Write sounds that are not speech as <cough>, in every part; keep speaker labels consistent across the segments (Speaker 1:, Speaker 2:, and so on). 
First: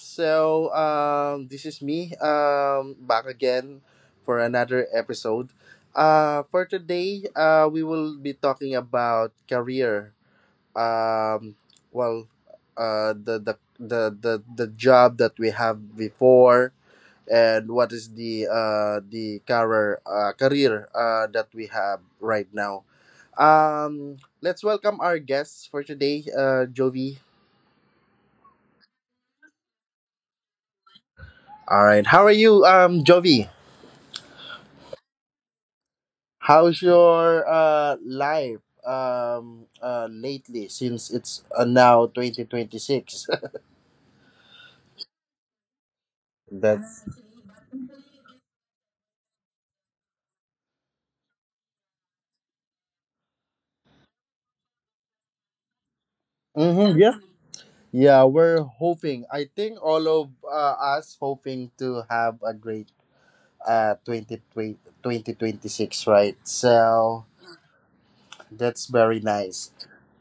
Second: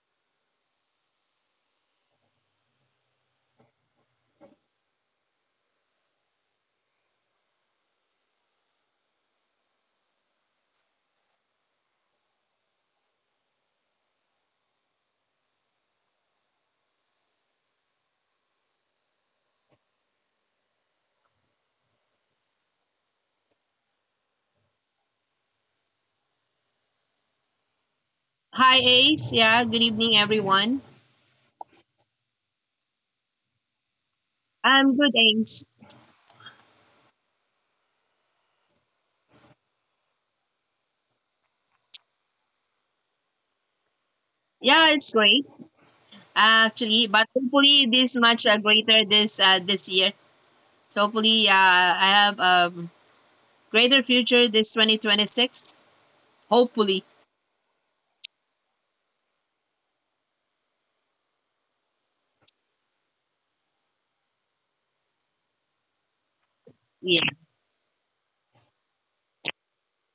Speaker 1: This is me, back again for another episode. For today, we will be talking about career. Um, well, the job that we have before, and what is the career career that we have right now. Um, let's welcome our guests for today, Jovi.
Speaker 2: Hi, Ace. Yeah, good evening, everyone.
Speaker 1: All right, how are you, Jovi?
Speaker 2: I'm good, Ace.
Speaker 1: How's your life, lately, since it's now 2026?
Speaker 2: Yeah, it's great
Speaker 1: <laughs>
Speaker 2: actually,
Speaker 1: That's,
Speaker 2: but hopefully this much greater this year. So hopefully, I have a greater future this 2026.
Speaker 1: mm-hmm,
Speaker 2: Hopefully,
Speaker 1: yeah. Yeah, we're hoping. I think all of us hoping to have a great uh 2020, 2026, right? So
Speaker 2: yeah,
Speaker 1: that's very nice.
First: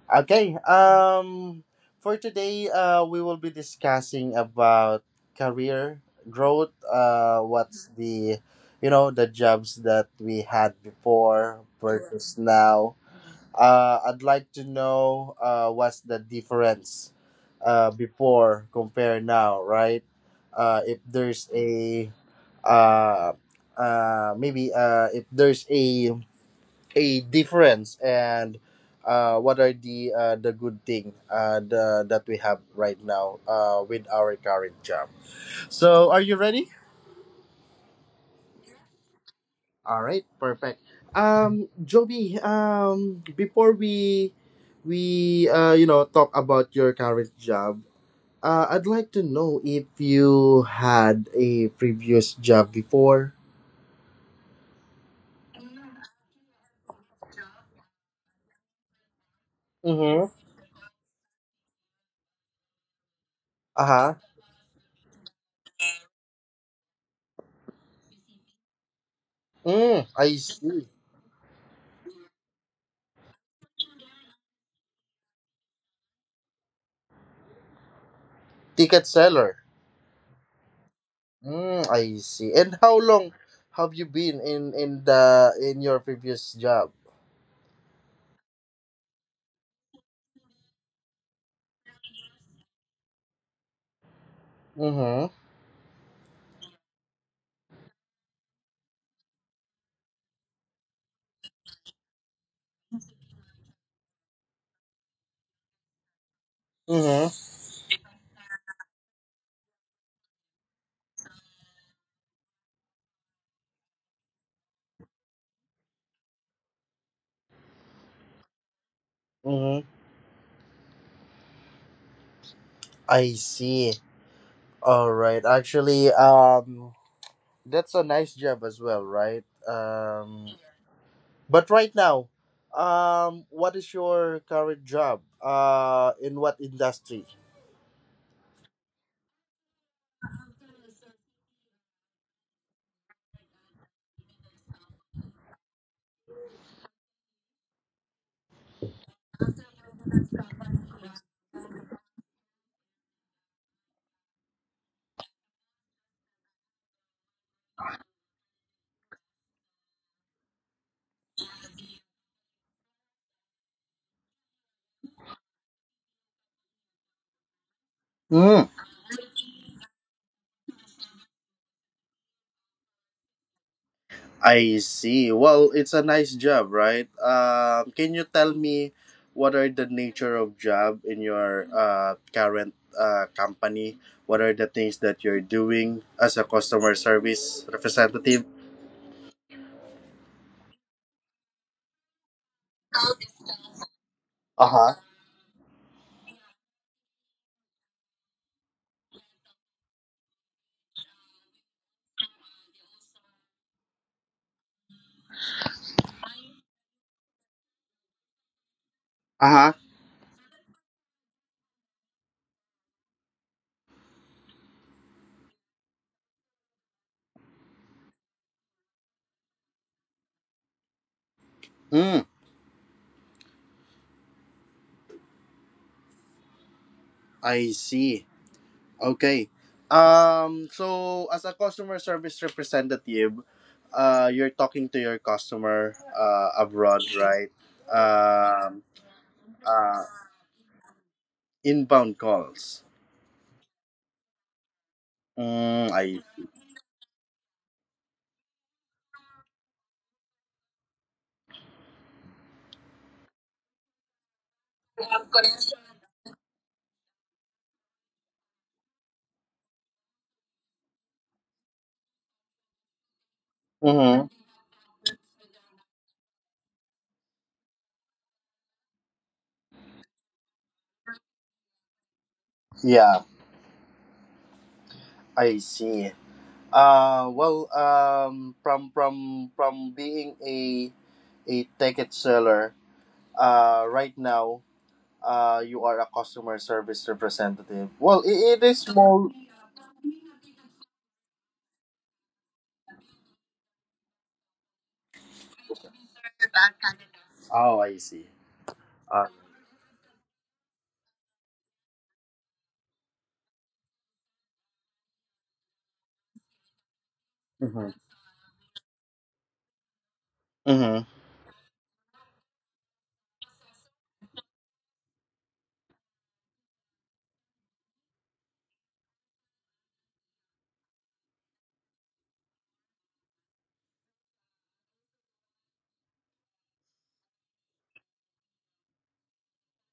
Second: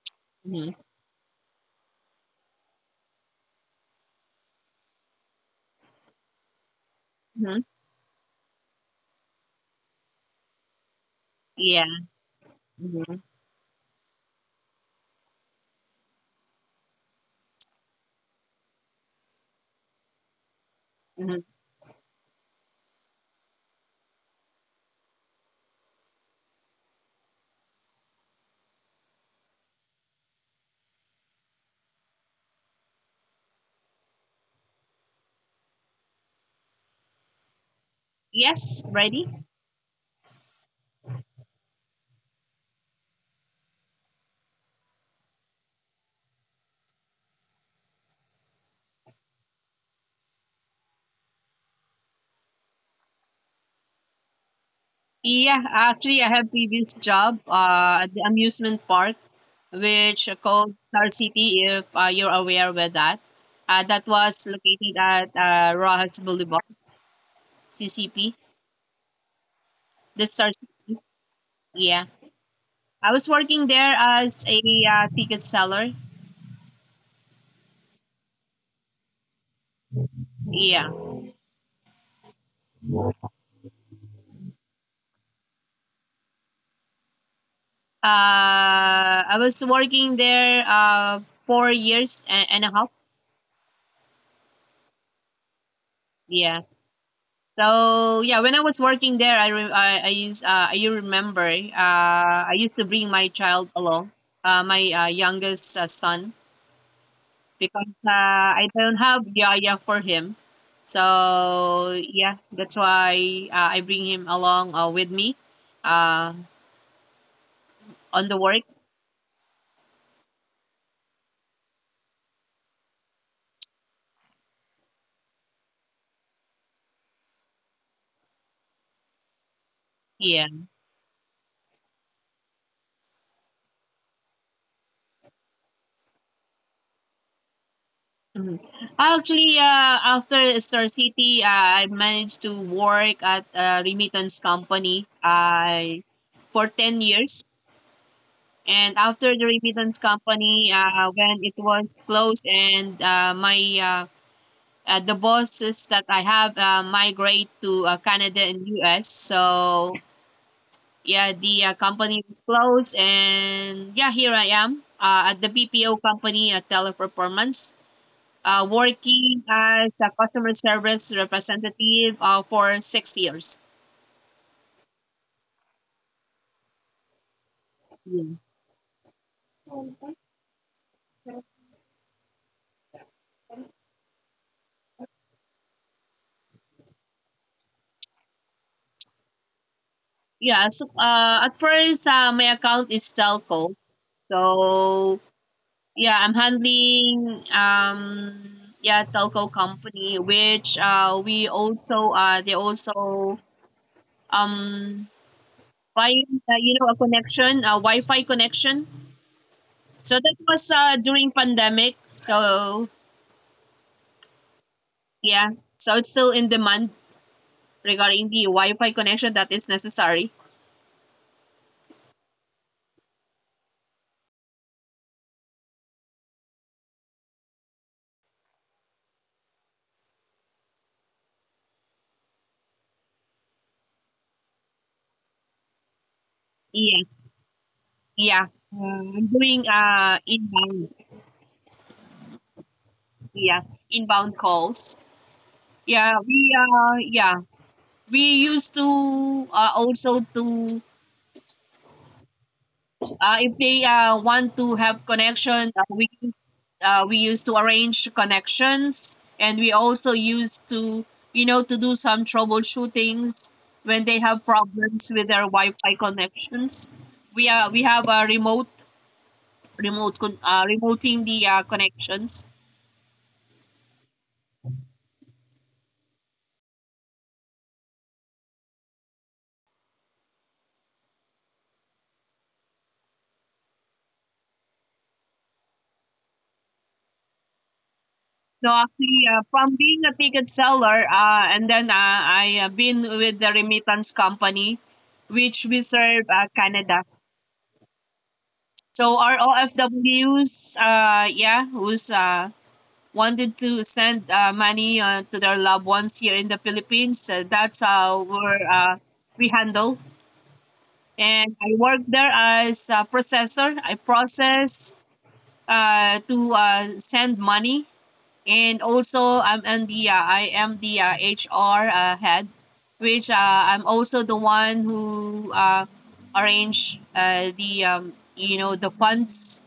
Speaker 1: Okay.
Speaker 2: hmm
Speaker 1: For today, we will be discussing about career growth.
Speaker 2: hmm
Speaker 1: What's you know, the jobs that we had before
Speaker 2: yeah,
Speaker 1: versus now.
Speaker 2: hmm
Speaker 1: I'd like to know what's the difference before compare now, right? Uh, if
Speaker 2: hmm
Speaker 1: there's a uh, if there's a difference and what are the good thing, that we have right now with our current job. So are you ready?
Speaker 2: yes, ready.
Speaker 1: All right, perfect. Joby, before we you know, talk about your current job, I'd like to know if you had a previous job before.
Speaker 2: Yeah, actually, I have previous job at the amusement park, which
Speaker 1: Mm-hmm.
Speaker 2: called Star City. If you're aware with that,
Speaker 1: Uh
Speaker 2: that
Speaker 1: huh.
Speaker 2: was located at Rojas Boulevard. CCP,
Speaker 1: Mm,
Speaker 2: the
Speaker 1: I
Speaker 2: Star
Speaker 1: see.
Speaker 2: City. Yeah. I was working there as a ticket seller.
Speaker 1: Ticket seller.
Speaker 2: Yeah.
Speaker 1: Mm, I see. And how long have you been in the in your previous job?
Speaker 2: I was working there 4 years and a half.
Speaker 1: Mm-hmm.
Speaker 2: Yeah. So yeah, when I was working there, I remember I used to bring my child along, my youngest son,
Speaker 1: Mm-hmm.
Speaker 2: because I don't have yaya for him. So yeah, that's why I bring him along with me uh, on the work.
Speaker 1: Mm-hmm. I see. All right. Actually, that's a nice job as well, right?
Speaker 2: Yeah.
Speaker 1: But right now, what is your current job? In what industry?
Speaker 2: Mhm. Actually, after Star City, I managed to work at a remittance company for 10 years. And after the remittance company, when it was closed and my the bosses that I have migrate to Canada and US. So yeah, the company was closed, and yeah, here I am at the BPO company at Teleperformance,
Speaker 1: Mm,
Speaker 2: working as a customer service representative for 6 years.
Speaker 1: I see. Well, it's a nice job, right? Can you
Speaker 2: Yeah,
Speaker 1: tell me what are the nature of job in your current company? What are the things that you're doing as a customer service representative?
Speaker 2: yeah so at first my account is telco.
Speaker 1: Uh huh.
Speaker 2: So yeah, I'm handling yeah telco company which we also they also um buying, you know, a connection, a Wi-Fi connection.
Speaker 1: Uh huh.
Speaker 2: So that was during pandemic. So yeah, so it's still in demand regarding the Wi-Fi connection that is necessary.
Speaker 1: Mm, I see. Okay. So, as a customer service representative, you're talking to your customer abroad,
Speaker 2: Yes,
Speaker 1: right?
Speaker 2: yeah.
Speaker 1: Um.
Speaker 2: I'm doing
Speaker 1: Uh,
Speaker 2: inbound,
Speaker 1: inbound calls.
Speaker 2: yeah, inbound calls.
Speaker 1: Mm,
Speaker 2: Yeah,
Speaker 1: I.
Speaker 2: we used to also to, if they want to have connection, we we used to arrange connections, and we also used to, you know, to do some troubleshootings when they have
Speaker 1: Mm-hmm.
Speaker 2: problems with their Wi-Fi connections. We have a remoting the connections.
Speaker 1: Yeah, I see. From from being a ticket seller, right now, you are a customer service representative. Well,
Speaker 2: So
Speaker 1: it is
Speaker 2: actually,
Speaker 1: small.
Speaker 2: from being a ticket seller, and then I been with the remittance company, which we serve, Canada.
Speaker 1: Oh, I see.
Speaker 2: So our
Speaker 1: Uh,
Speaker 2: OFWs, yeah, who's wanted to send money to their loved ones here in the Philippines. That's
Speaker 1: mm-hmm.
Speaker 2: how we're, we handle.
Speaker 1: Mm-hmm.
Speaker 2: And I work there as a processor. I process to send money. And also, I am the HR head, which I'm also the one who arrange you know, the funds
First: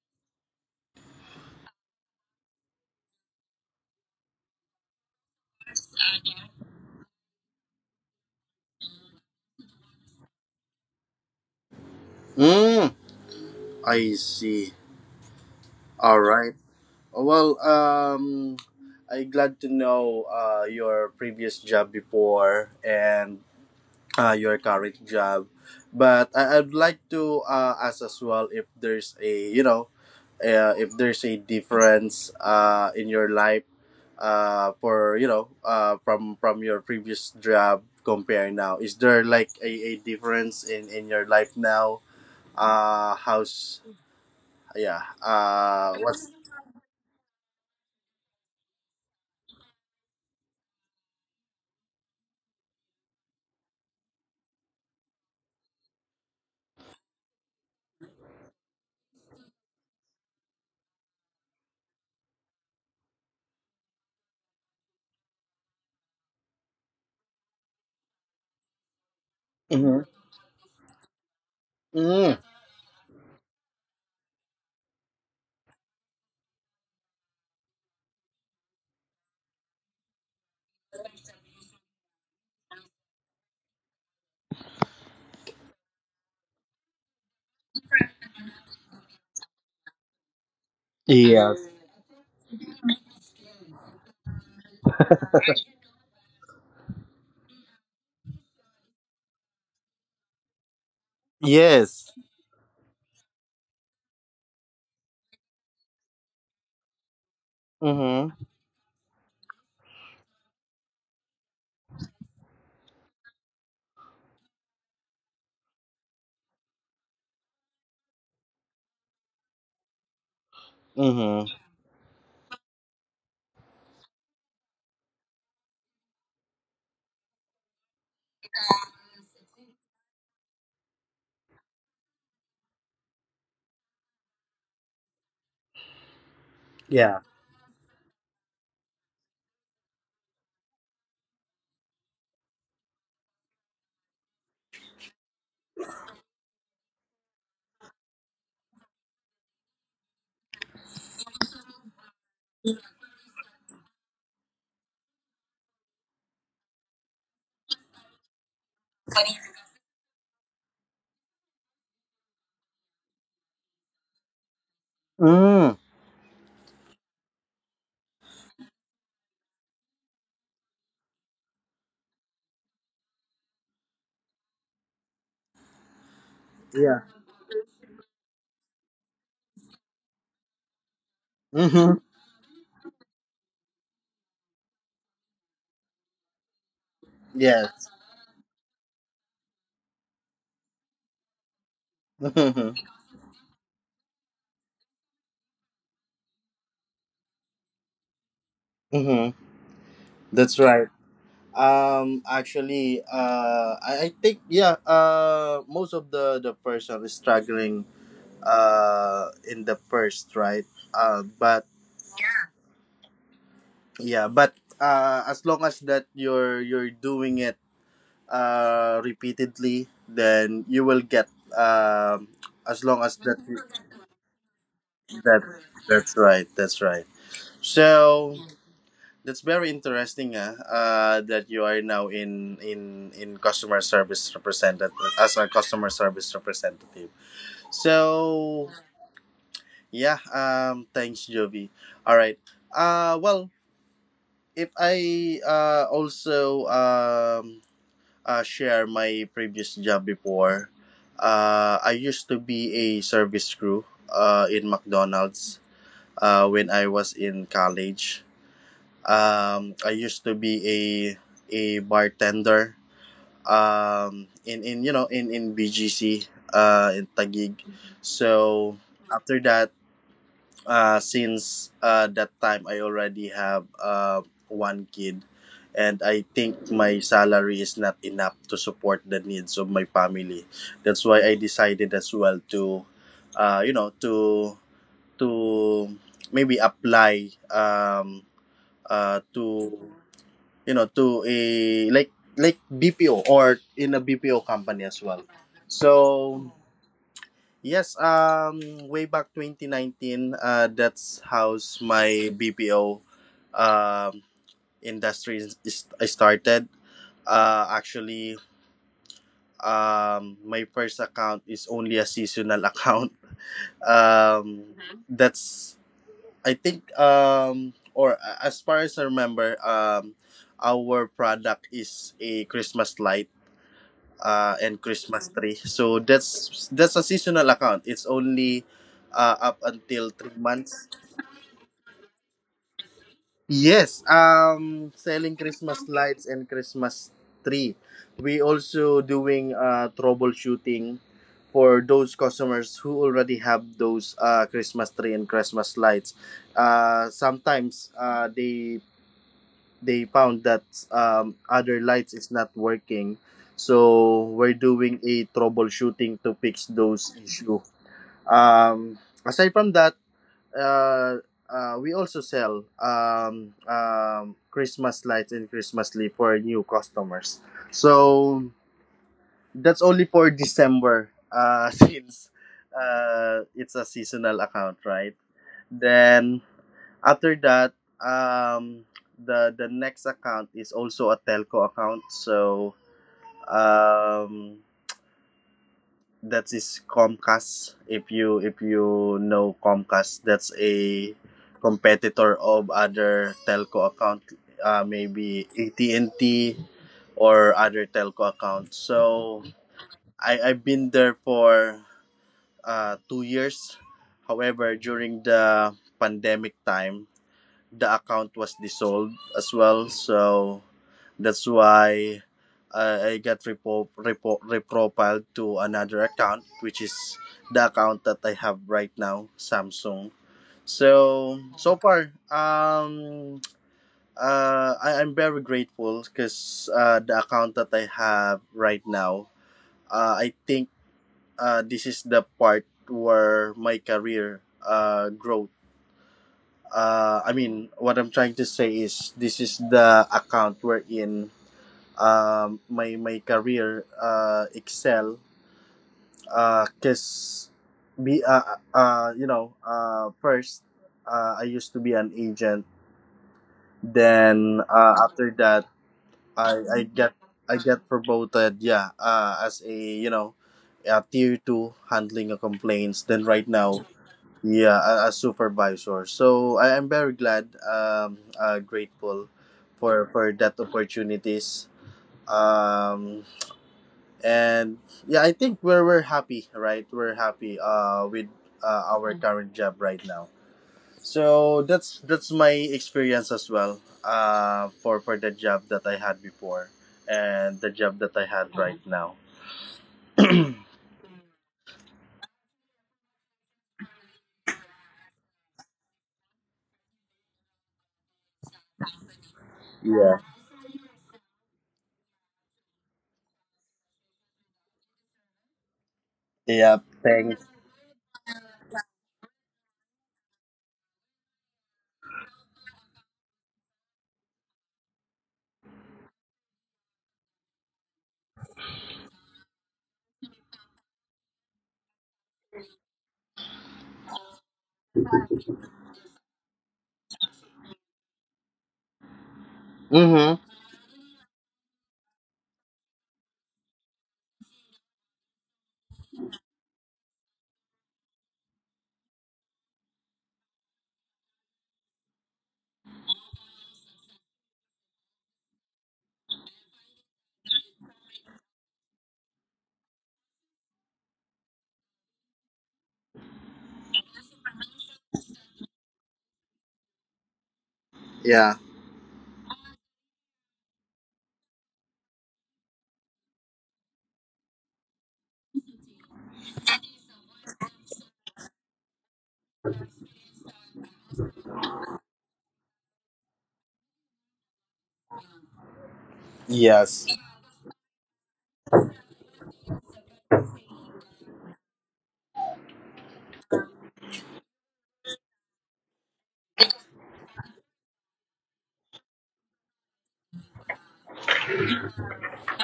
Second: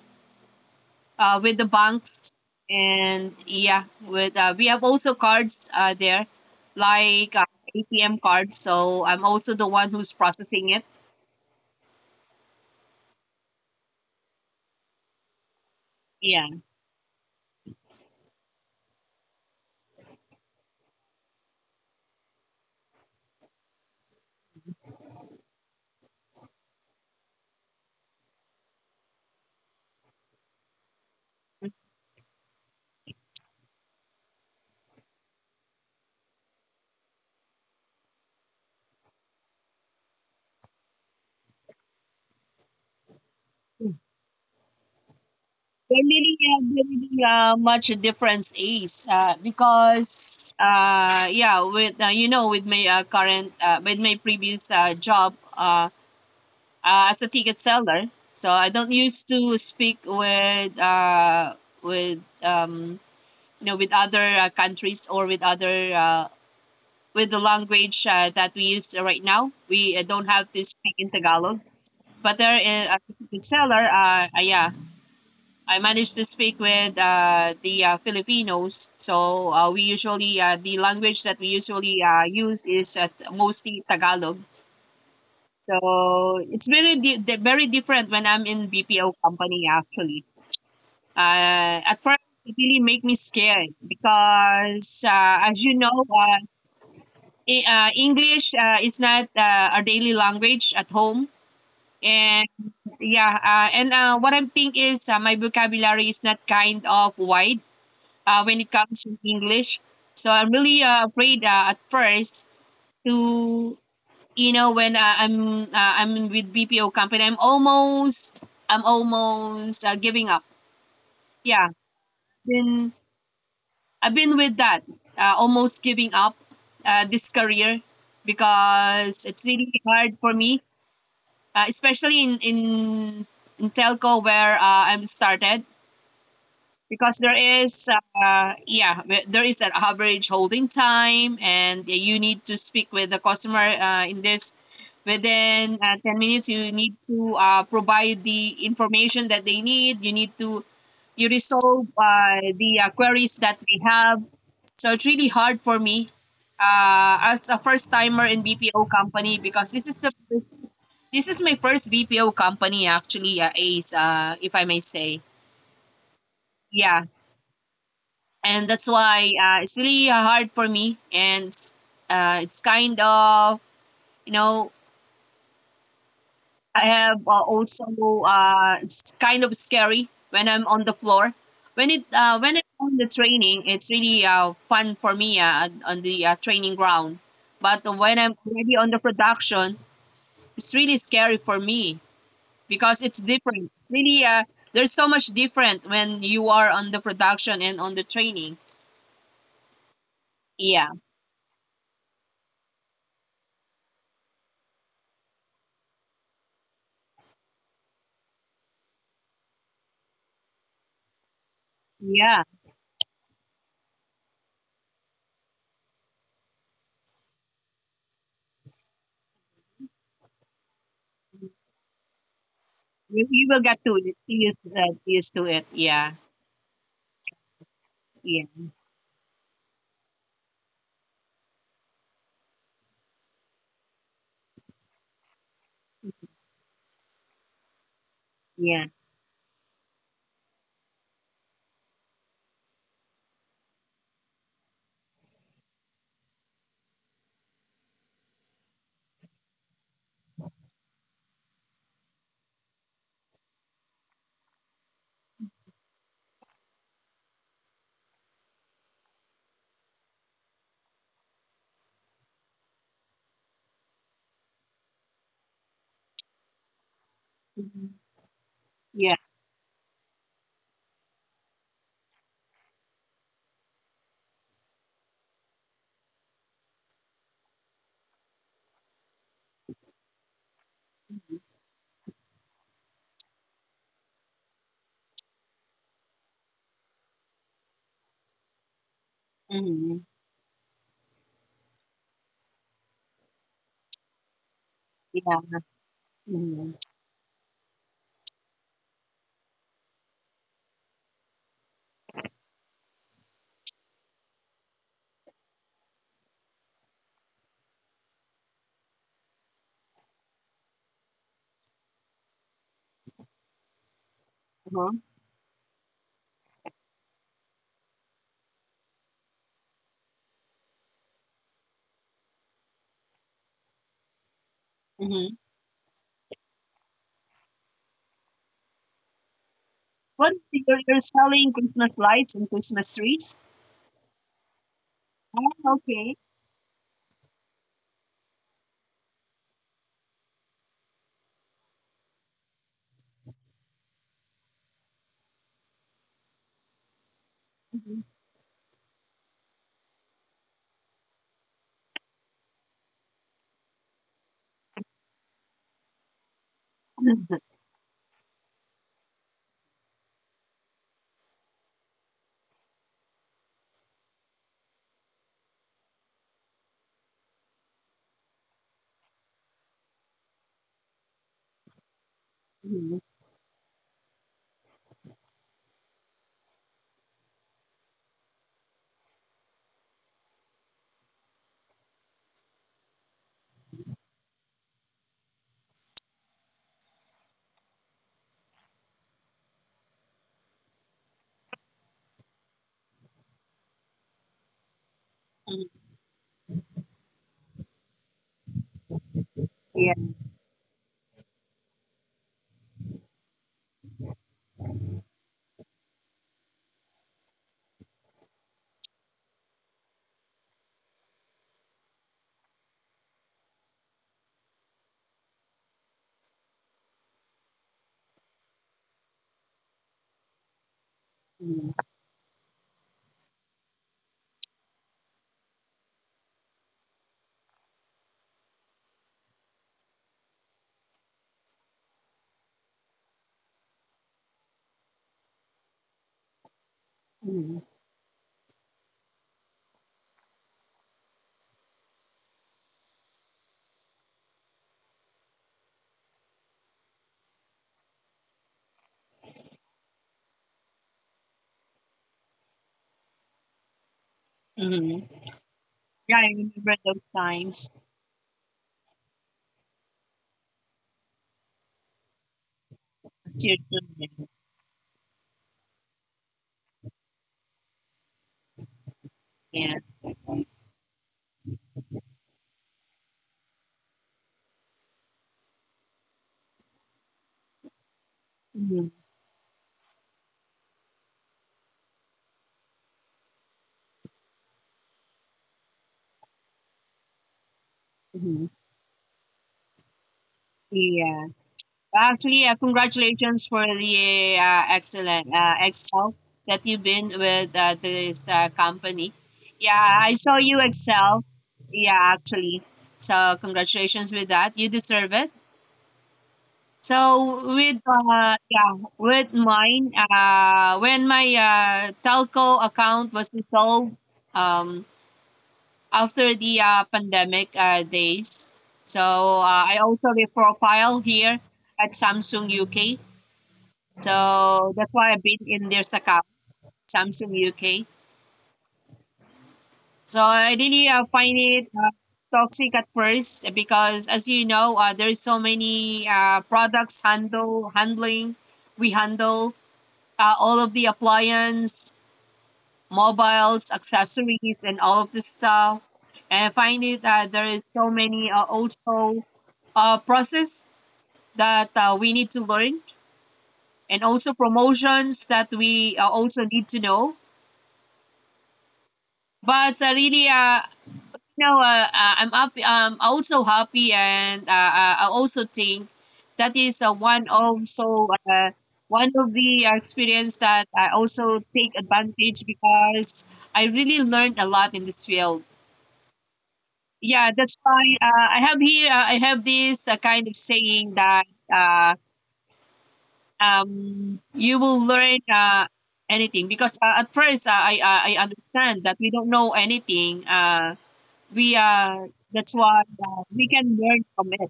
Speaker 2: with the banks, and yeah, with we have also cards there like ATM cards, so I'm also the one who's processing it.
Speaker 1: Mm, I see.
Speaker 2: Yeah,
Speaker 1: All right. Well, I glad to know your previous job before and your current job. But I'd like to ask as well if there's a, you know, if there's a difference in your life for you know, from your previous job comparing now. Is there like a difference in your life now? How's yeah?
Speaker 2: there
Speaker 1: Uh,
Speaker 2: really,
Speaker 1: what's
Speaker 2: much difference is because yeah, with, you know, with my current with my previous job as a ticket seller, so I don't used to speak with, with um, you know, with other countries or with other with the language that we use right now. We don't
Speaker 1: Mhm.
Speaker 2: have to speak in Tagalog. But there,
Speaker 1: Mm.
Speaker 2: as a ticket seller, yeah, I managed to speak with the Filipinos. So we usually, the language that we usually use is mostly Tagalog. So it's very different when I'm in BPO company actually.
Speaker 1: Yes,
Speaker 2: At first, it really make me scared because, as you know, English is not our daily language at home. And
Speaker 1: yes,
Speaker 2: yeah, and what I think is my vocabulary is not kind of wide when
Speaker 1: mm-hmm.
Speaker 2: it comes to English. So I'm really afraid at first to, you know, when I'm with BPO company, I'm almost giving up. Yeah,
Speaker 1: Mm-hmm.
Speaker 2: been I've been with that almost giving up this career because it's really hard for me, especially in telco where I'm started because there
Speaker 1: Yeah,
Speaker 2: is there is an average holding time, and you need to speak with the customer in this within 10 minutes. You need to provide the information that they need. You need to you resolve the queries that they have, so it's really hard for me as a first timer in BPO company because this is my first BPO company actually, Ace, if I may say.
Speaker 1: mm.
Speaker 2: Yeah. And that's why it's really hard for me. And it's kind of, you know, I have
Speaker 1: Yeah,
Speaker 2: it's kind of scary when I'm on the floor. When it
Speaker 1: mm-hmm.
Speaker 2: uh, when I'm on the training, it's really fun for me on the training ground. But when
Speaker 1: Yes.
Speaker 2: I'm already on the production, it's really scary for me
Speaker 1: <laughs>
Speaker 2: because
Speaker 1: mm-hmm.
Speaker 2: it's different. Really, there's so much different when you are on the production and on the training. Yeah,
Speaker 1: That's right. Actually, I think yeah. Most of the person is struggling. In the first, right? But
Speaker 2: yeah.
Speaker 1: yeah, but as long as that you're doing it repeatedly, then you will get um. as
Speaker 2: You,
Speaker 1: long
Speaker 2: you
Speaker 1: as
Speaker 2: will
Speaker 1: that
Speaker 2: get to used to it.
Speaker 1: that
Speaker 2: Yeah,
Speaker 1: that's right, that's right.
Speaker 2: yeah,
Speaker 1: So that's very interesting, that you are now in in customer service representative as a customer service representative. So
Speaker 2: yeah,
Speaker 1: yeah, thanks, Jovi. All right. Well, if I also share my previous job before. I used to be a service crew in McDonald's when I was in college. I used to be a bartender, in you know in BGC, in
Speaker 2: mhm,
Speaker 1: Taguig.
Speaker 2: yeah,
Speaker 1: So after that, since that time, I already have one kid, and I think my salary is not enough to support the needs of my family. That's why I decided as well to, you know, to maybe apply,
Speaker 2: hmm,
Speaker 1: to you know, to a, like like BPO or in a BPO company as
Speaker 2: yeah,
Speaker 1: well.
Speaker 2: hmm,
Speaker 1: So yes, way back 2019, that's how's my BPO um industry is started. Actually, my first account is only a seasonal <laughs> account.
Speaker 2: uh-huh,
Speaker 1: Um, that's I think or as far as I remember our product is a Christmas light and
Speaker 2: hmm.
Speaker 1: Christmas tree. So that's a seasonal account. It's only up
Speaker 2: What,
Speaker 1: until three
Speaker 2: you're
Speaker 1: months.
Speaker 2: selling Christmas lights and Christmas trees?
Speaker 1: Yes,
Speaker 2: Oh,
Speaker 1: selling
Speaker 2: okay.
Speaker 1: Christmas lights and Christmas tree. We also doing troubleshooting for those customers who already have those Christmas tree and Christmas lights.
Speaker 2: Mm-hmm.
Speaker 1: Sometimes they found that, other lights is not working, so we're doing a troubleshooting to fix
Speaker 2: <laughs>
Speaker 1: those issue. Um, aside from that, uh, we also sell christmas lights and christmas leaf for new customers, so that's only for december, <laughs> since it's a seasonal account, right? Then after that, um, the the next account is also a telco account. So, um, that is Comcast. If you know Comcast, that's a competitor of other telco account. Maybe AT&T or other telco accounts. So
Speaker 2: Yeah.
Speaker 1: I've been there for 2 years. However, during the pandemic time, the account was dissolved as well. So that's why I got reprofiled to another account, which is the account that I have right now, Samsung. So
Speaker 2: Mm-hmm.
Speaker 1: so far, I'm very grateful because the account that I have right now, I think this is the part where my career growth, I mean, what I'm trying to say is this is the account wherein, my my career excel because be you know, first, I used to be an agent.
Speaker 2: Hmm.
Speaker 1: Then
Speaker 2: Yeah,
Speaker 1: after
Speaker 2: I
Speaker 1: that,
Speaker 2: remember those
Speaker 1: I I
Speaker 2: times.
Speaker 1: get I get promoted. Yeah, as a, you know, a tier two handling of
Speaker 2: Cheers to
Speaker 1: complaints. Then
Speaker 2: them.
Speaker 1: right now, yeah, a supervisor. So I am very glad,
Speaker 2: Yeah.
Speaker 1: grateful
Speaker 2: Mm-hmm.
Speaker 1: for that opportunities. Um, and yeah, I think we're happy, right? We're happy, with our current job right now. So that's my experience as well. For for the job that I had before and
Speaker 2: Mm-hmm.
Speaker 1: the job that I had right now.
Speaker 2: Yeah. Actually, congratulations for the Excel that you've been with this company. Yeah, I saw you
Speaker 1: Yeah.
Speaker 2: Excel. Yeah, actually. So congratulations with that. You deserve it. So
Speaker 1: Yeah.
Speaker 2: with,
Speaker 1: Thanks.
Speaker 2: yeah, with mine, when my telco account was dissolved, um, after the pandemic days, so I also reprofile here at Samsung UK. So that's why I've been in their account, Samsung UK. So I really find
Speaker 1: Mhm.
Speaker 2: it toxic at first because, as you know, there is so many products handle handling. We handle all of the appliance, mobiles, accessories, and all of this stuff. And I find it that there is so many also process that we need to learn, and also promotions that we also need to know. But
Speaker 1: Yeah.
Speaker 2: you know, I'm up. Also happy, and I also think that is one of the experience that I also take advantage because I really learned a lot in this field. Yeah, that's why I have
Speaker 1: Yes.
Speaker 2: here. I have this kind of saying that uh, you will learn anything because at first I understand that we don't know anything. We That's why we can learn from it,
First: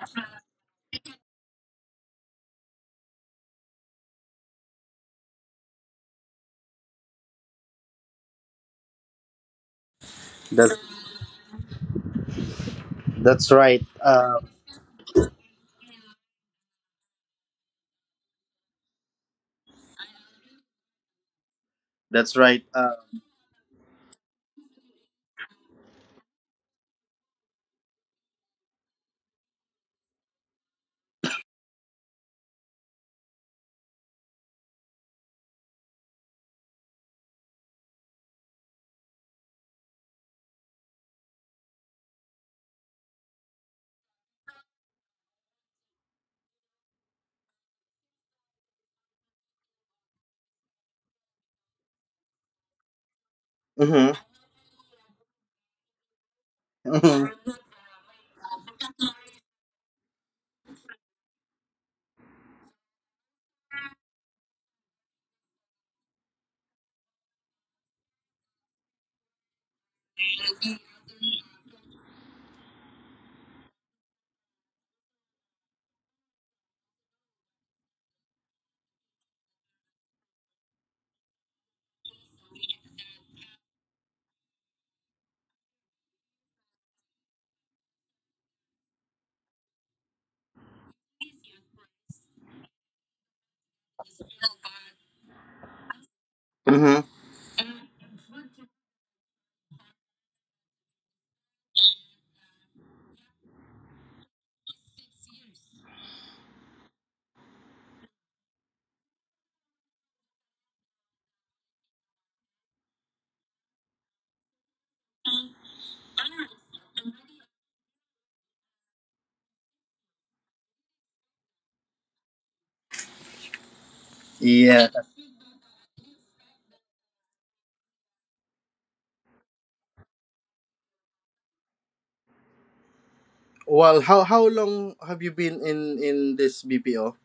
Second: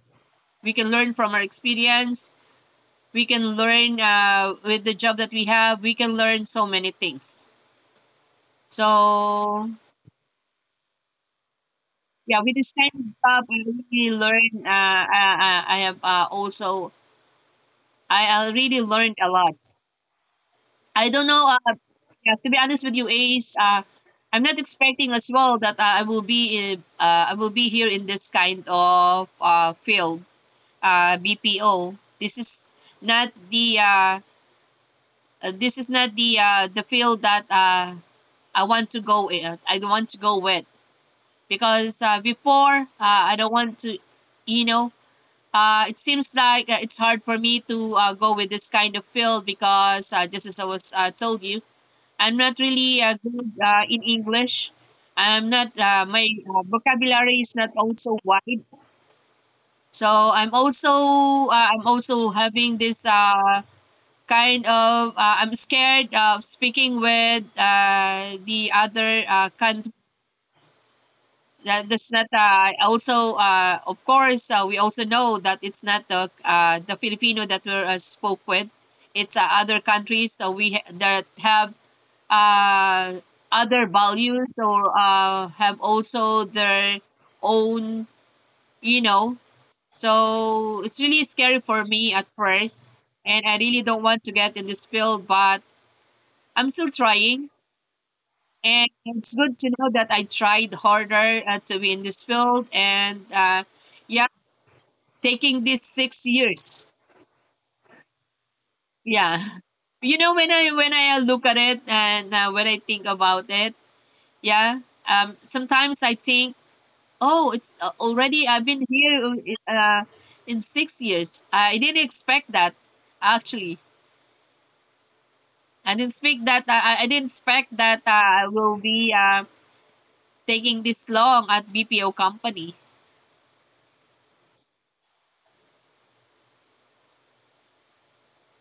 Speaker 2: we can learn from our experience, we can learn with the job that we have, we can learn so many things, so
Speaker 1: That's
Speaker 2: yeah, with this kind of job, I
Speaker 1: that's right.
Speaker 2: really learn I have also I really learned a lot. I don't know, yeah, to be
Speaker 1: That's
Speaker 2: honest
Speaker 1: right.
Speaker 2: with you, Ace, I'm not expecting as well that I will be here in this kind of field, BPO. Not the uh, this is not the the field that I want to go in. I don't want to go with because before I don't want to, you know. It seems like it's hard for me to go with this kind of field because just as I was told you, I'm not really good in
Speaker 1: Mhm.
Speaker 2: English. I'm not My vocabulary is not
Speaker 1: Mhm.
Speaker 2: also wide. So I'm also having this kind of, I'm scared of speaking with the other country. That's not also of course, we also know that it's not the Filipino that we spoke with. It's other countries, so that have uh, other values or have also their own, you know. So it's really scary for me at first, and I really don't want to get in this field, but I'm still trying, and it's good to know that I tried harder to be in this field, and yeah, taking these 6 years. Yeah, <laughs> you know, when I look at it, and when I think about it, yeah. Sometimes I think, oh, it's already I've been here uh, in 6 years. I didn't expect that, actually. I
Speaker 1: Yeah.
Speaker 2: didn't speak that. I didn't expect that I will be taking this long at BPO company.
Speaker 1: Well, how long have you been in this BPO?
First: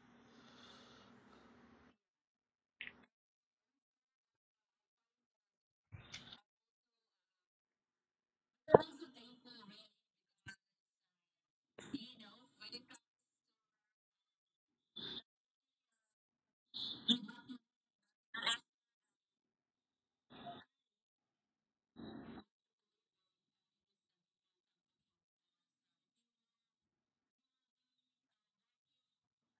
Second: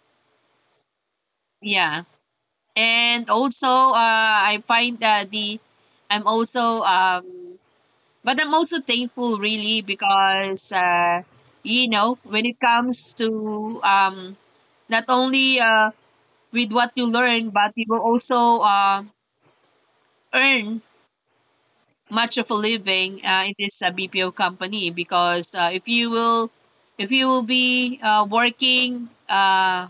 Speaker 2: Yeah, and also I find that the I'm also but I'm also thankful really because you know when it comes to, not only with what you learn, but you will also earn much of a living in this BPO company because if you will be working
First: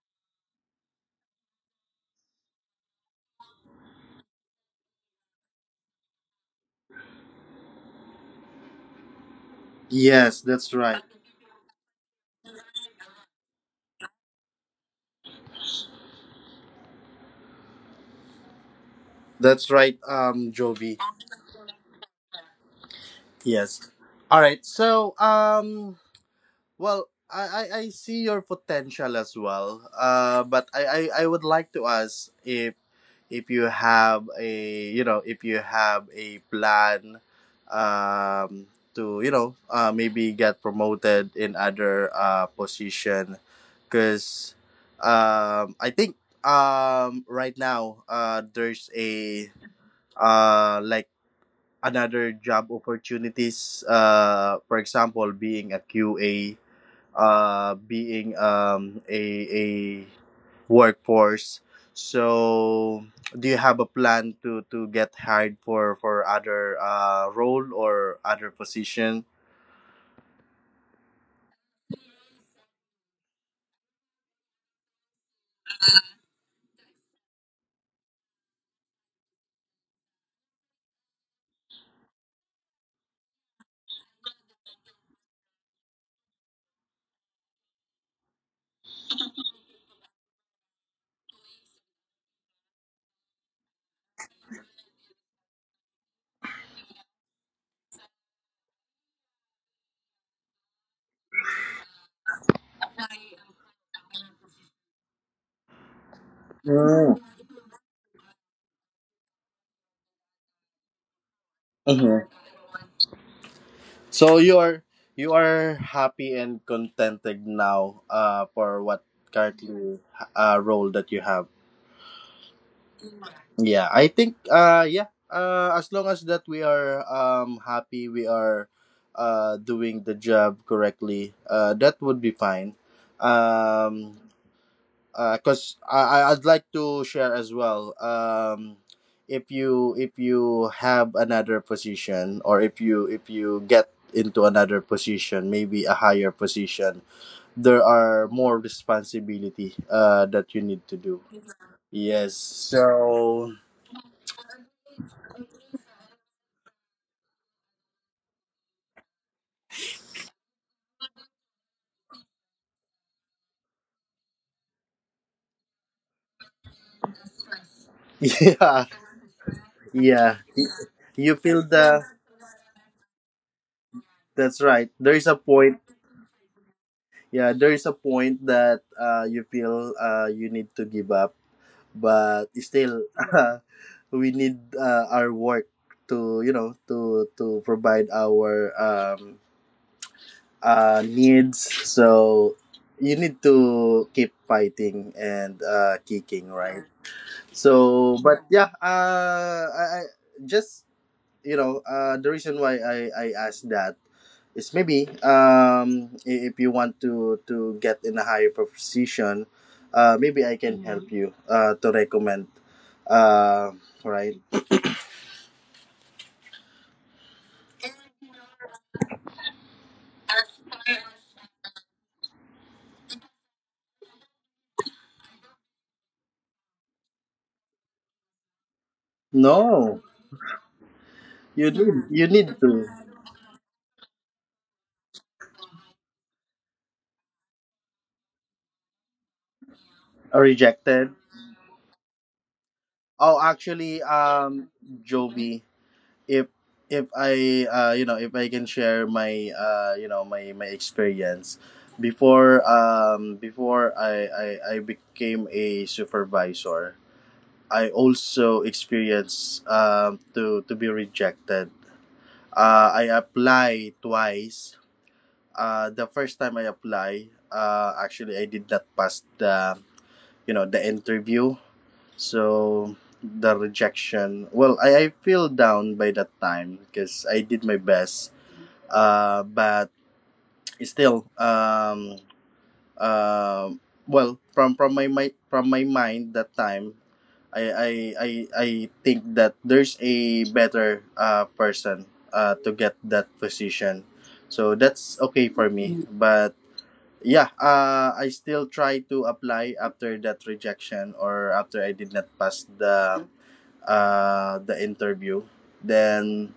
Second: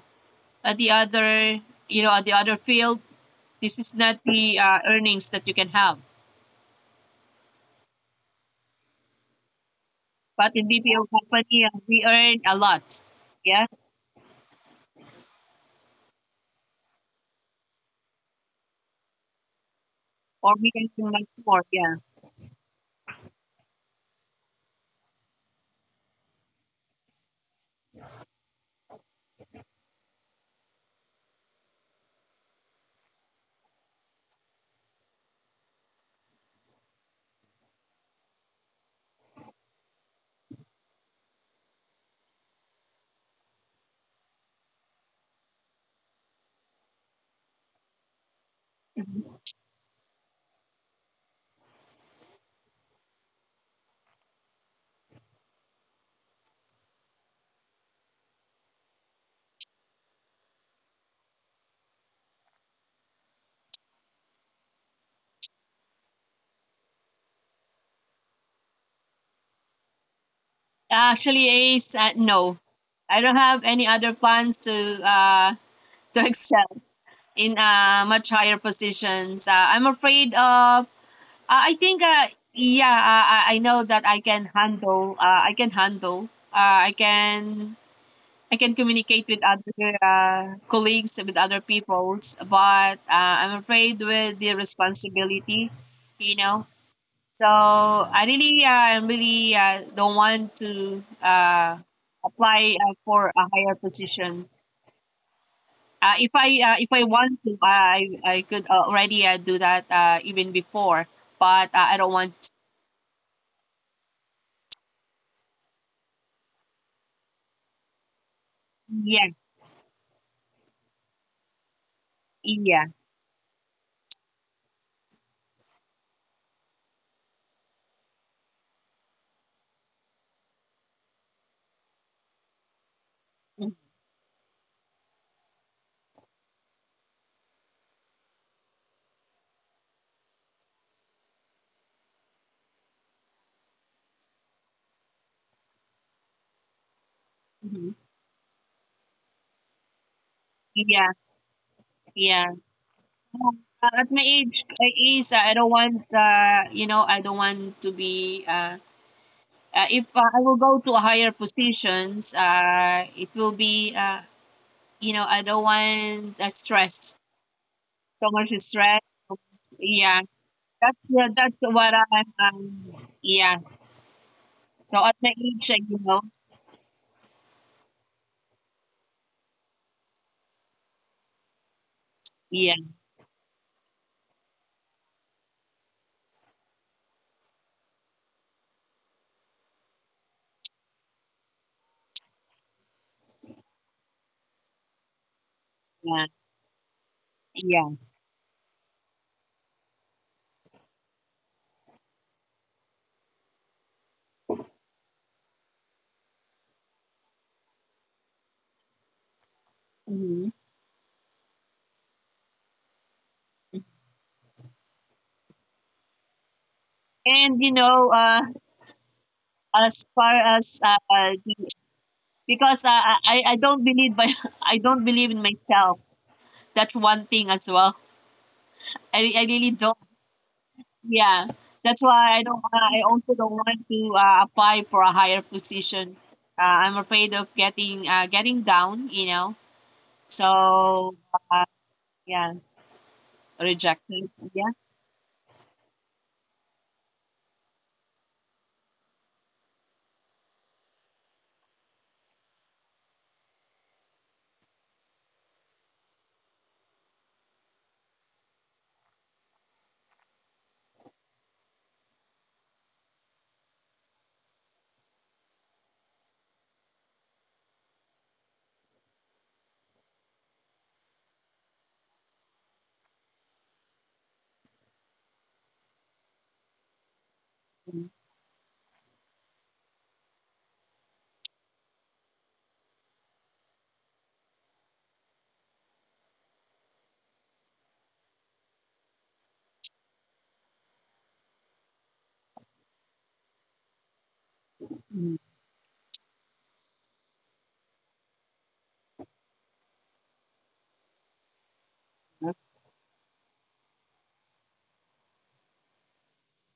Speaker 2: at the other you know at the other field. This is not the earnings that you can have.
Speaker 1: Yes,
Speaker 2: But in
Speaker 1: that's
Speaker 2: BPO
Speaker 1: right.
Speaker 2: company, we earn a lot. Yeah.
Speaker 1: That's right.
Speaker 2: Or we can spend
Speaker 1: Jovi.
Speaker 2: much more. Yeah.
Speaker 1: Yes. All right. So, well, I see your potential as well. I would like to ask if you have a, you know, if you have a plan, um to you know, maybe get promoted in other position, because, I think, right now, there's
Speaker 2: Mhm.
Speaker 1: a uh like another job opportunities, for example, being a QA, being, a workforce. So, do you have a plan to get hired for other role or other position?
Speaker 2: Actually, Ace, no. I don't have any other plans to <laughs> to excel in much higher positions. I'm afraid of. I think. Yeah. I know that I can handle. I can handle. Uh, I can I can communicate with other colleagues, with other peoples, but I'm afraid with the responsibility, you know. So I really, I really don't want to apply for a higher position. If
Speaker 1: Mm,
Speaker 2: I want to, I could already do that even before, but I
Speaker 1: mhm.
Speaker 2: don't want.
Speaker 1: So you are happy and contented now for what
Speaker 2: Yeah,
Speaker 1: currently role that you have.
Speaker 2: yeah,
Speaker 1: Yeah, I think as long as that we are happy, we are doing the job correctly, that would be fine. Um cuz I'd like to share as well. If you have another position or if you get into another position, maybe a higher position, there
Speaker 2: Mhm.
Speaker 1: are more responsibility that you need to do.
Speaker 2: yeah,
Speaker 1: Yes.
Speaker 2: yeah.
Speaker 1: So
Speaker 2: At my age, at least I don't want, you know, I don't want to be. If I will go to a higher positions, it will be, you know, I don't want stress,
Speaker 1: <laughs>
Speaker 2: so much
Speaker 1: yeah,
Speaker 2: stress.
Speaker 1: yeah,
Speaker 2: Yeah,
Speaker 1: you feel
Speaker 2: that's
Speaker 1: the.
Speaker 2: what I'm. Yeah.
Speaker 1: That's right. There
Speaker 2: So
Speaker 1: is
Speaker 2: at
Speaker 1: a
Speaker 2: my
Speaker 1: point.
Speaker 2: age, you know,
Speaker 1: Yeah, there is a point that you feel you need to give up, but
Speaker 2: yeah,
Speaker 1: still, <laughs> we need our work to you know, to provide our needs. So you need to keep fighting and
Speaker 2: yeah,
Speaker 1: kicking, right? So,
Speaker 2: yes.
Speaker 1: but yeah, I just you know, the reason why I asked that is maybe, if you want to get in a higher position, maybe I
Speaker 2: Hmm.
Speaker 1: can help Mhm. you to recommend. Uh, right?
Speaker 2: And you know, as far as the- because I don't believe by <laughs> I don't believe in myself. That's one thing as well. I really don't.
Speaker 1: No,
Speaker 2: Yeah,
Speaker 1: you
Speaker 2: that's
Speaker 1: do.
Speaker 2: why
Speaker 1: You
Speaker 2: I don't.
Speaker 1: need
Speaker 2: Wanna-
Speaker 1: to.
Speaker 2: I also don't want to apply for a higher position. I'm afraid of getting getting down. You know. So
Speaker 1: Rejected.
Speaker 2: uh, yeah,
Speaker 1: Oh, actually,
Speaker 2: rejected. Yeah.
Speaker 1: Joby. if if I you know, if I can share my, you know, my experience before, before I became a supervisor, I also experienced to be rejected. I applied twice. The first time I apply, actually, I did not pass the, you know, the interview. So the rejection, well, I feel down by that time because I did my best, uh, but still um, uh, well from my from my mind that time, I I I, I think that there's a better person to get that position, so
Speaker 2: Mhm.
Speaker 1: that's okay for me Mm. but yeah, I still try to apply after that rejection or after I did not pass the interview. Then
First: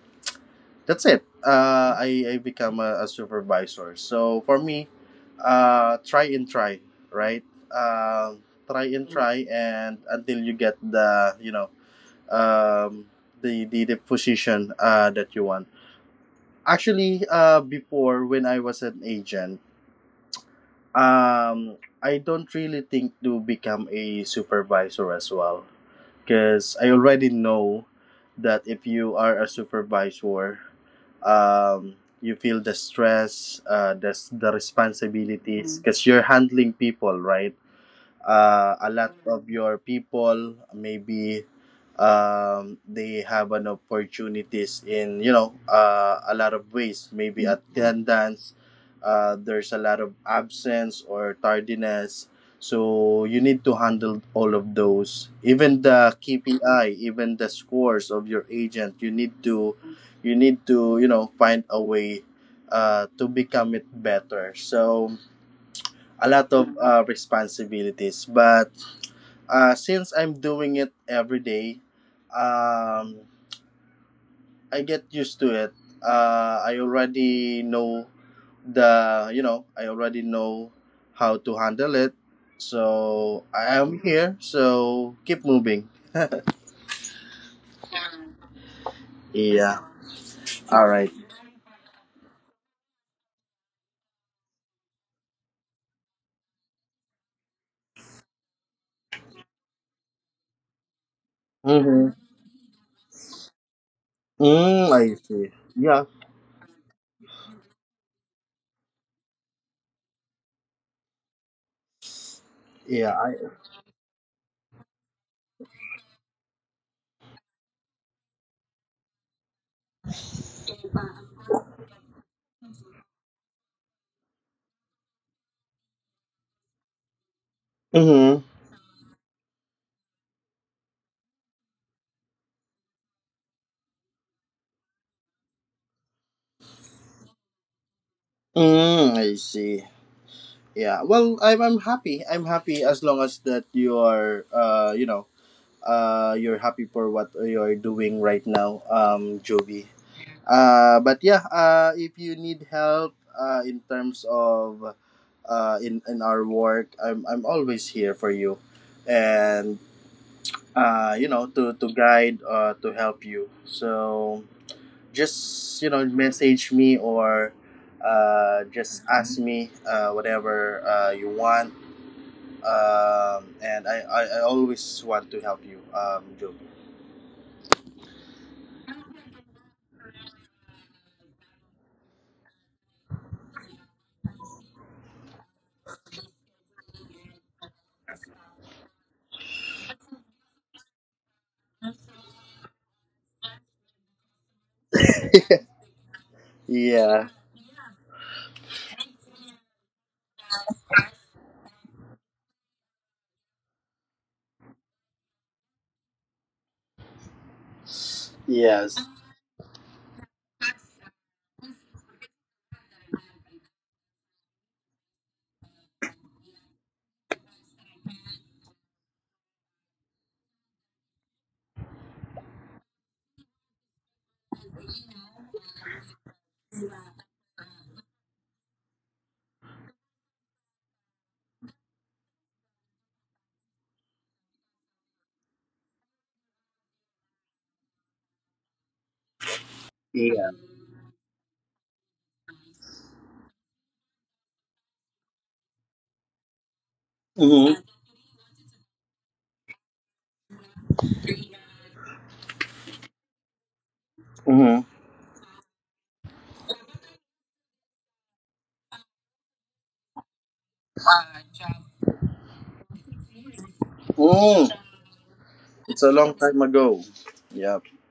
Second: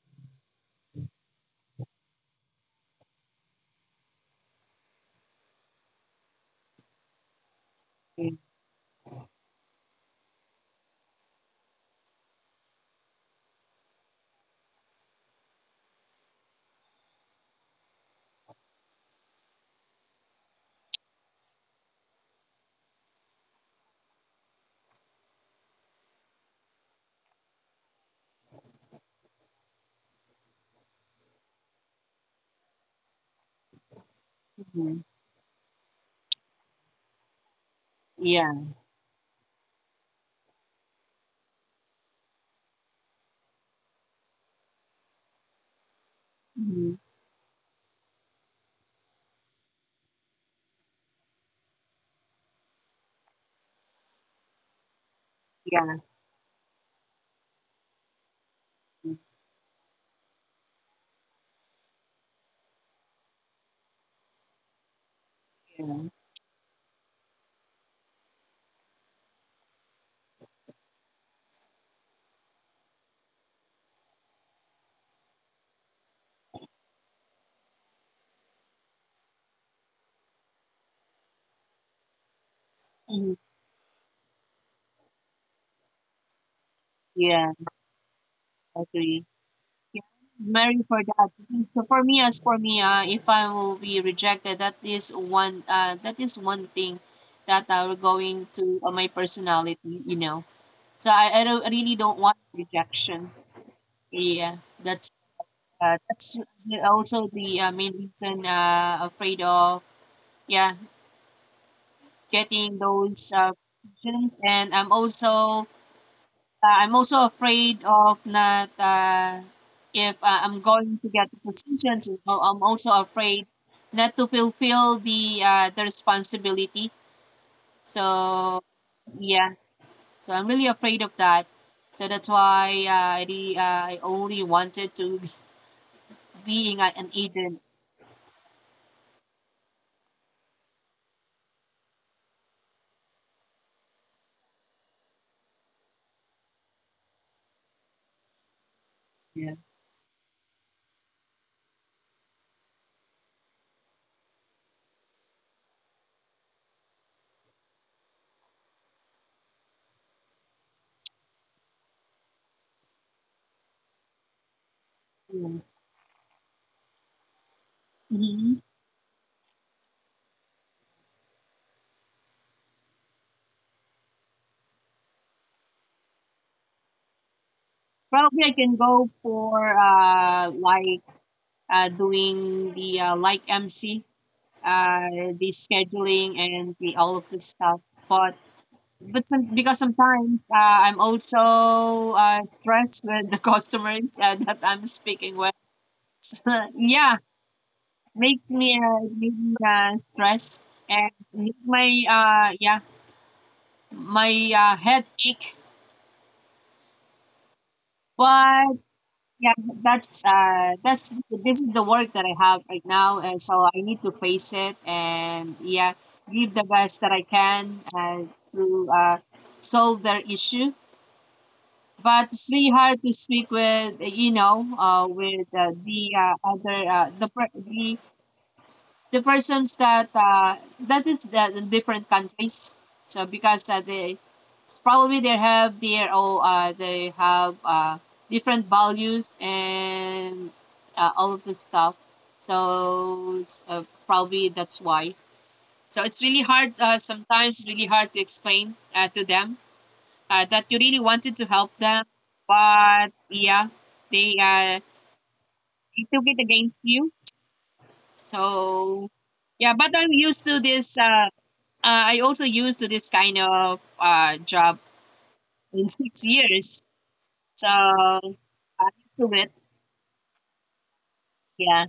Speaker 1: that's it. I become a supervisor. So for me, try and try, right? Uh, try and try, and until you get the, you know, um, the position that you want. Actually, before, when I was an agent, um, I don't really think to become a supervisor as well, because I already know that if you are a supervisor, you feel the stress, the
Speaker 2: Mhm.
Speaker 1: responsibilities, because you're handling people, right?
Speaker 2: Yeah.
Speaker 1: A lot of your people maybe, they have an opportunities in, you know, a lot of
Speaker 2: Mhm.
Speaker 1: ways, maybe attendance, there's a lot of absence or tardiness, so you need to handle all of those, even
Speaker 2: Yeah.
Speaker 1: the kpi, even the scores of your agent, you need to, you need to, you know, find a way to become it better. So
Speaker 2: Yeah.
Speaker 1: a lot of responsibilities. But since I'm doing it every day, um, I get used to it. I already know the, you know, I already know how to handle it.
Speaker 2: Mhm.
Speaker 1: So I am here. So keep moving.
Speaker 2: Yeah. Agree.
Speaker 1: Yeah.
Speaker 2: Yeah, marry
Speaker 1: All
Speaker 2: for
Speaker 1: right.
Speaker 2: that. So for me, as for me, if I will be rejected, that is one. That is one thing that I will going to my personality. You know, so I don't I really
Speaker 1: Mm-hmm.
Speaker 2: don't want rejection. Yeah,
Speaker 1: Mm,
Speaker 2: that's
Speaker 1: I see. Yeah.
Speaker 2: that's also the main reason. Afraid of, yeah, getting
Speaker 1: Yeah.
Speaker 2: those
Speaker 1: I.
Speaker 2: rejections, and I'm also afraid of not if I'm going to get the positions. You know, I'm also afraid not to fulfill the responsibility. So
Speaker 1: Mm-hmm.
Speaker 2: yeah, so I'm really afraid of that. So that's why I only wanted to be being a- an agent.
Speaker 1: Mm, I see. Yeah. Well, I'm happy. I'm happy as long as that you are you know, you're happy for what you're doing right now,
Speaker 2: Yeah.
Speaker 1: Jovi. If you need help in terms of, in our work, I'm always here for you, and you know, to guide, to help you. So just, you know, message me or
Speaker 2: Mm-hmm.
Speaker 1: just ask me whatever you want. I always want to help you, Jovi.
Speaker 2: Probably I can go for like doing the like MC uh, the scheduling and the all of this stuff. But but because sometimes I'm also stressed with the <laughs> customers that I'm speaking with. <laughs> Yeah,
Speaker 1: Yeah.
Speaker 2: makes me stress and make my uh yeah my head ache. But
Speaker 1: Yes.
Speaker 2: yeah, that's this is the work that I have right now, and so I need to face it and yeah, give the best that I can to solve their issue. But it's really hard to speak with, you know, with the other the per- the persons that that is the different countries. So because they it's probably they have their they have different values and all of this stuff.
Speaker 1: Yeah.
Speaker 2: So it's, probably that's why. So it's really hard. Sometimes it's really hard to explain to them
Speaker 1: Mm-hmm.
Speaker 2: that you really wanted to help them, but yeah, they uh, they took it against you.
Speaker 1: Mm-hmm.
Speaker 2: So yeah, but I'm used to this I also used to this kind of job in 6 years. So I'm
Speaker 1: Mm.
Speaker 2: to it.
Speaker 1: It's a long time ago. Yep.
Speaker 2: Yeah.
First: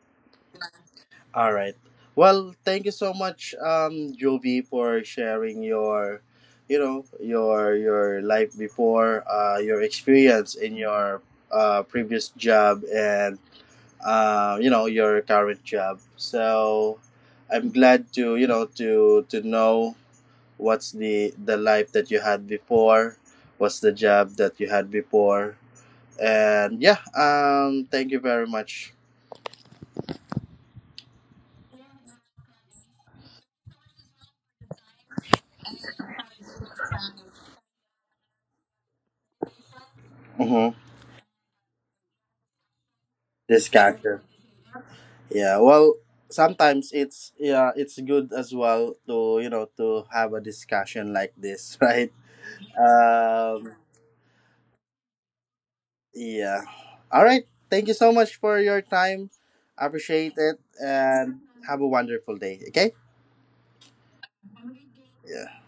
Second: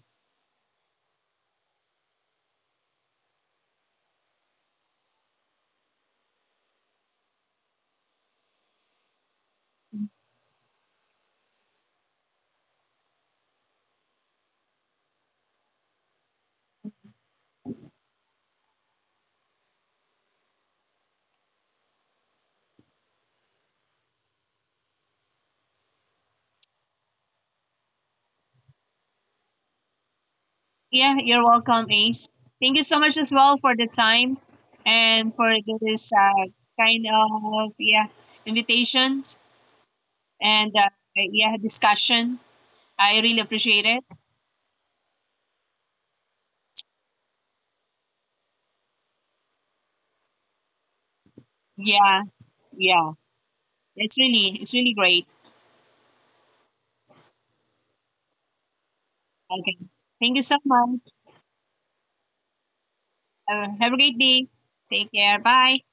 Speaker 1: All right. Well, thank you so much, Jovi, for sharing your, you know, your life before, your experience in your previous job and, you know, your current job. So, I'm glad to, you know, to know what's the life that you had before, what's the job that you had before. And yeah, thank you very much.
Speaker 2: Yeah, you're welcome, Ace. Thank you so much as well for the time and for this kind of, yeah, invitations
Speaker 1: Mm-hmm.
Speaker 2: and yeah, discussion. I really
Speaker 1: This
Speaker 2: appreciate it.
Speaker 1: character, yeah, well, sometimes it's yeah, it's good as well to, you know, to have a discussion like this, <laughs> right?
Speaker 2: Yeah, yeah.
Speaker 1: um
Speaker 2: It's really great.
Speaker 1: yeah. All right, thank you so much for your time.
Speaker 2: Okay.
Speaker 1: I
Speaker 2: Thank you so
Speaker 1: appreciate it,
Speaker 2: much.
Speaker 1: and have a wonderful day, okay?
Speaker 2: Have a great day. Take care. Bye.
Speaker 1: Yeah.